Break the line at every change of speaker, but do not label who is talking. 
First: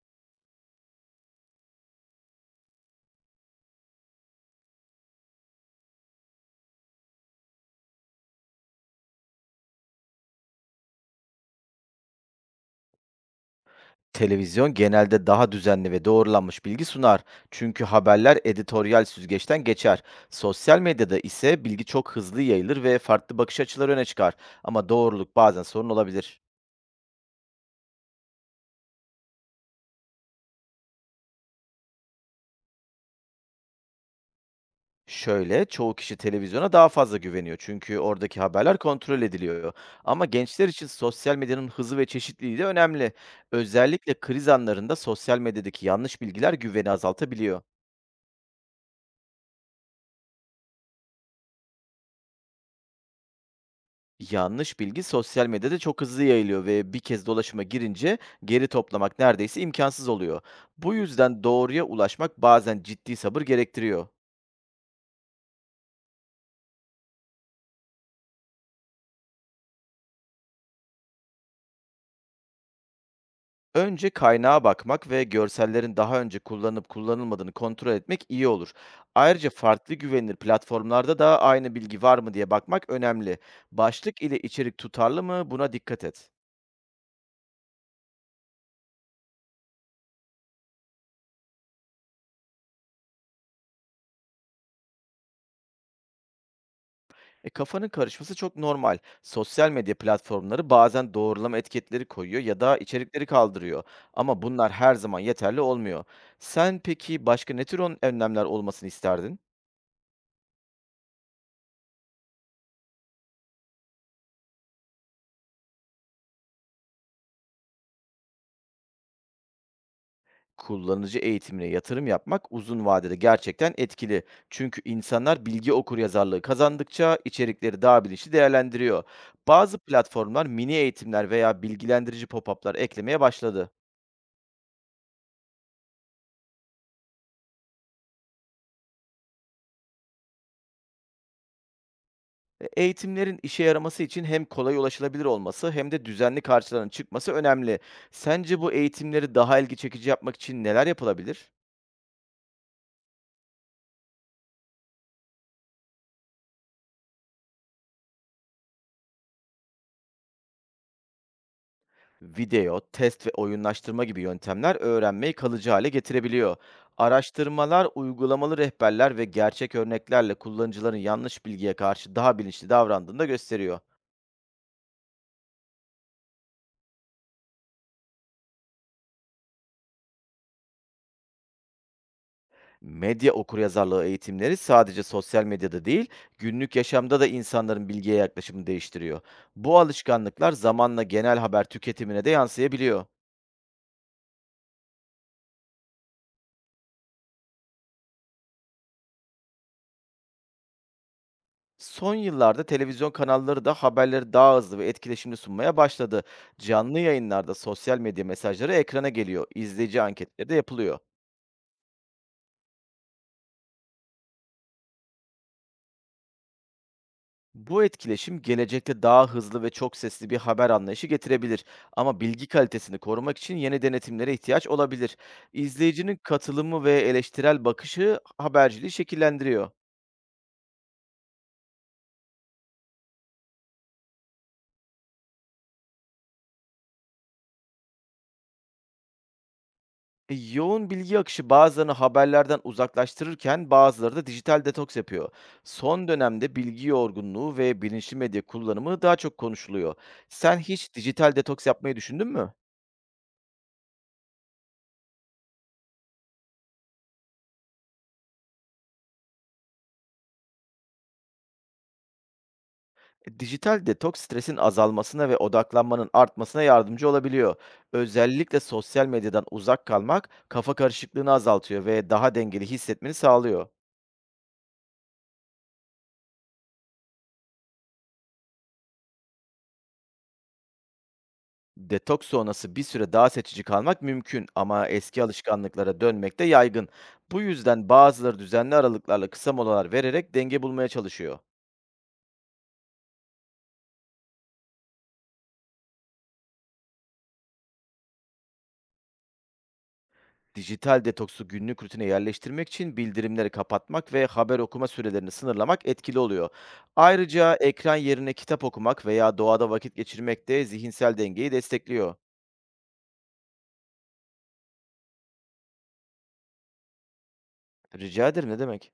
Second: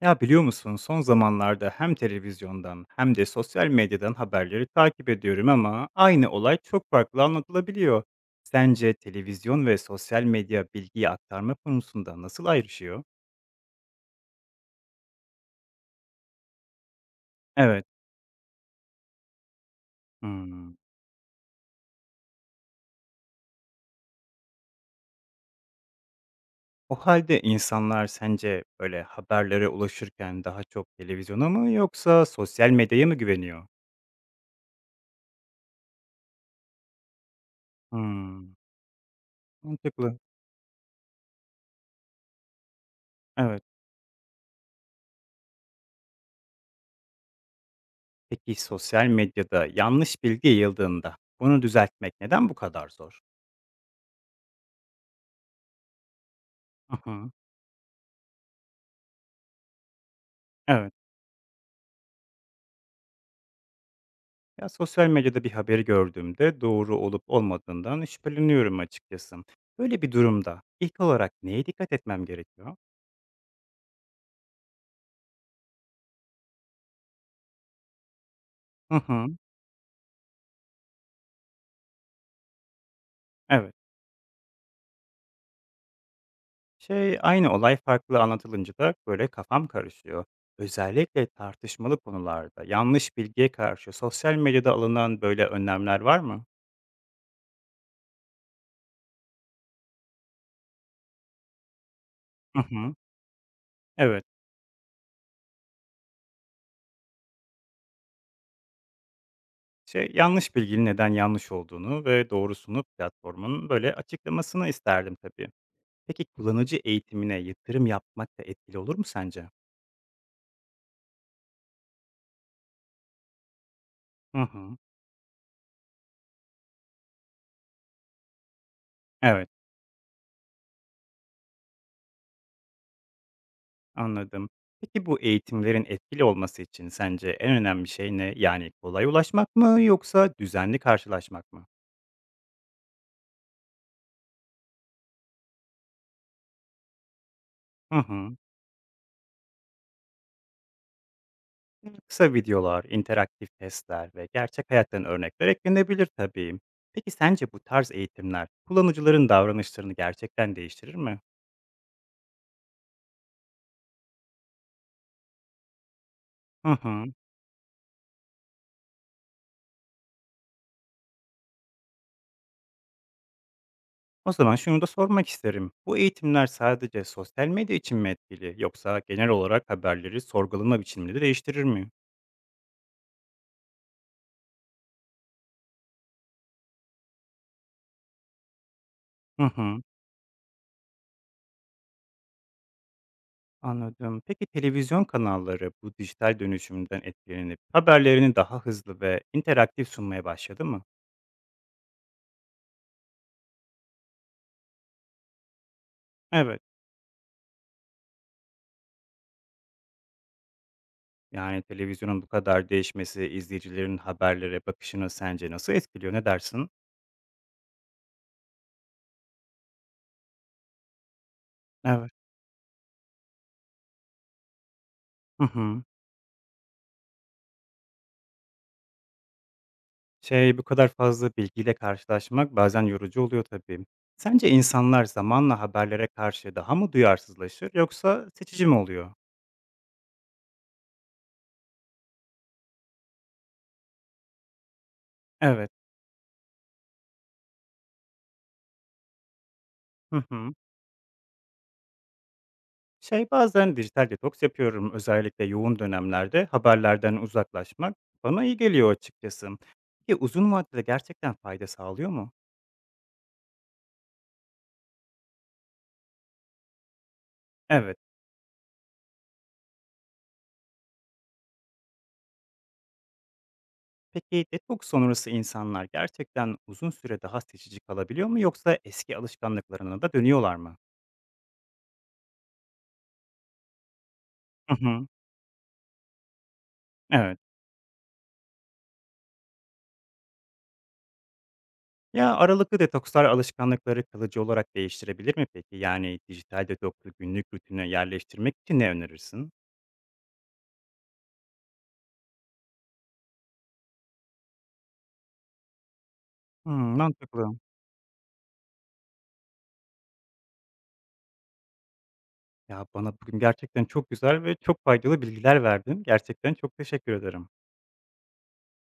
Ya biliyor musun, son zamanlarda hem televizyondan hem de sosyal medyadan haberleri takip ediyorum ama aynı olay çok farklı anlatılabiliyor. Sence televizyon ve sosyal medya bilgiyi aktarma konusunda nasıl ayrışıyor?
Televizyon genelde daha düzenli ve doğrulanmış bilgi sunar. Çünkü
Evet.
haberler editoryal süzgeçten geçer.
Hmm.
Sosyal medyada ise bilgi çok hızlı yayılır ve farklı bakış açıları öne çıkar. Ama doğruluk bazen sorun olabilir.
O halde insanlar sence böyle haberlere ulaşırken daha çok televizyona mı yoksa sosyal medyaya mı güveniyor?
Şöyle, çoğu kişi televizyona daha fazla güveniyor çünkü oradaki
Hmm.
haberler kontrol ediliyor.
Mantıklı.
Ama gençler için sosyal medyanın hızı ve çeşitliliği de önemli.
Evet.
Özellikle kriz anlarında sosyal medyadaki yanlış bilgiler güveni azaltabiliyor.
Peki sosyal medyada yanlış bilgi yayıldığında bunu düzeltmek neden bu kadar zor?
Yanlış bilgi sosyal medyada çok hızlı yayılıyor ve bir kez
Aha,
dolaşıma girince geri toplamak neredeyse imkansız oluyor.
evet.
Bu yüzden doğruya ulaşmak bazen ciddi sabır gerektiriyor.
Ya, sosyal medyada bir haberi gördüğümde doğru olup olmadığından şüpheleniyorum açıkçası. Böyle bir durumda ilk olarak neye dikkat etmem gerekiyor?
Önce kaynağa bakmak ve görsellerin daha önce kullanıp kullanılmadığını kontrol etmek iyi olur.
Hı hı,
Ayrıca farklı güvenilir platformlarda da aynı bilgi var mı diye bakmak önemli.
evet.
Başlık ile içerik tutarlı mı buna dikkat et.
Şey, aynı olay farklı anlatılınca da böyle kafam karışıyor. Özellikle tartışmalı konularda yanlış bilgiye karşı sosyal medyada alınan böyle önlemler var mı?
Kafanın karışması çok normal. Sosyal medya platformları bazen doğrulama etiketleri koyuyor ya
Hı
da
hı,
içerikleri kaldırıyor.
evet.
Ama bunlar her zaman yeterli olmuyor. Sen peki başka ne tür önlemler olmasını isterdin?
Şey, yanlış bilginin neden yanlış olduğunu ve doğrusunu platformun böyle açıklamasını isterdim tabii. Peki kullanıcı eğitimine yatırım yapmak da etkili olur mu sence?
Kullanıcı eğitimine yatırım yapmak uzun vadede gerçekten etkili.
Hı hı.
Çünkü insanlar bilgi okuryazarlığı kazandıkça içerikleri daha bilinçli değerlendiriyor.
Evet,
Bazı platformlar mini eğitimler veya bilgilendirici pop-up'lar eklemeye başladı.
anladım. Peki bu eğitimlerin etkili olması için sence en önemli şey ne? Yani kolay ulaşmak mı yoksa düzenli karşılaşmak mı?
Eğitimlerin işe yaraması için hem kolay ulaşılabilir olması hem de düzenli karşılarının çıkması önemli.
Hı hı.
Sence bu eğitimleri daha ilgi çekici yapmak için neler yapılabilir?
Kısa videolar, interaktif testler ve gerçek hayattan örnekler eklenebilir tabii. Peki sence bu tarz eğitimler kullanıcıların davranışlarını gerçekten değiştirir mi?
Video, test ve oyunlaştırma gibi yöntemler öğrenmeyi kalıcı hale getirebiliyor.
Hı hı.
Araştırmalar, uygulamalı rehberler ve gerçek örneklerle kullanıcıların yanlış bilgiye karşı daha bilinçli davrandığını da gösteriyor.
O zaman şunu da sormak isterim. Bu eğitimler sadece sosyal medya için mi etkili yoksa genel olarak haberleri sorgulama biçimini de değiştirir mi?
Medya okuryazarlığı eğitimleri sadece sosyal medyada değil, günlük yaşamda da insanların bilgiye yaklaşımını değiştiriyor.
Hı
Bu
hı,
alışkanlıklar zamanla genel haber tüketimine de yansıyabiliyor.
anladım. Peki televizyon kanalları bu dijital dönüşümden etkilenip haberlerini daha hızlı ve interaktif sunmaya başladı mı?
Son yıllarda televizyon kanalları da haberleri daha hızlı ve etkileşimli sunmaya başladı.
Evet.
Canlı yayınlarda sosyal medya mesajları ekrana geliyor, izleyici anketleri de yapılıyor.
Yani televizyonun bu kadar değişmesi izleyicilerin haberlere bakışını sence nasıl etkiliyor? Ne dersin?
Bu etkileşim gelecekte daha hızlı ve çok sesli bir haber anlayışı getirebilir.
Evet.
Ama bilgi kalitesini korumak için yeni denetimlere ihtiyaç olabilir.
Hı hı.
İzleyicinin katılımı ve eleştirel bakışı haberciliği şekillendiriyor.
Şey, bu kadar fazla bilgiyle karşılaşmak bazen yorucu oluyor tabii. Sence insanlar zamanla haberlere karşı daha mı duyarsızlaşır yoksa seçici mi oluyor?
Yoğun bilgi akışı bazılarını haberlerden uzaklaştırırken bazıları da dijital detoks yapıyor.
Evet.
Son dönemde bilgi yorgunluğu ve bilinçli medya kullanımı daha çok konuşuluyor.
Hı hı.
Sen hiç dijital detoks yapmayı düşündün mü?
Şey, bazen dijital detoks yapıyorum, özellikle yoğun dönemlerde haberlerden uzaklaşmak bana iyi geliyor açıkçası. Peki uzun vadede gerçekten fayda sağlıyor mu?
Dijital detoks stresin azalmasına ve odaklanmanın artmasına yardımcı olabiliyor.
Evet.
Özellikle sosyal medyadan uzak kalmak kafa karışıklığını azaltıyor ve daha dengeli hissetmeni sağlıyor.
Peki detoks sonrası insanlar gerçekten uzun süre daha seçici kalabiliyor mu yoksa eski alışkanlıklarına da dönüyorlar mı?
Detoks sonrası bir süre daha seçici kalmak mümkün
Hı
ama
hı.
eski alışkanlıklara dönmek de yaygın.
Evet.
Bu yüzden bazıları düzenli aralıklarla kısa molalar vererek denge bulmaya çalışıyor.
Ya, aralıklı detokslar alışkanlıkları kalıcı olarak değiştirebilir mi peki? Yani dijital detoksu günlük rutine yerleştirmek için ne önerirsin?
Dijital detoksu günlük rutine yerleştirmek için bildirimleri kapatmak ve haber okuma sürelerini sınırlamak etkili oluyor.
Hımm,
Ayrıca
mantıklı.
ekran yerine kitap okumak veya doğada vakit geçirmek de zihinsel dengeyi destekliyor.
Ya, bana bugün gerçekten çok güzel ve çok faydalı bilgiler verdin. Gerçekten çok teşekkür ederim.
Rica ederim ne demek?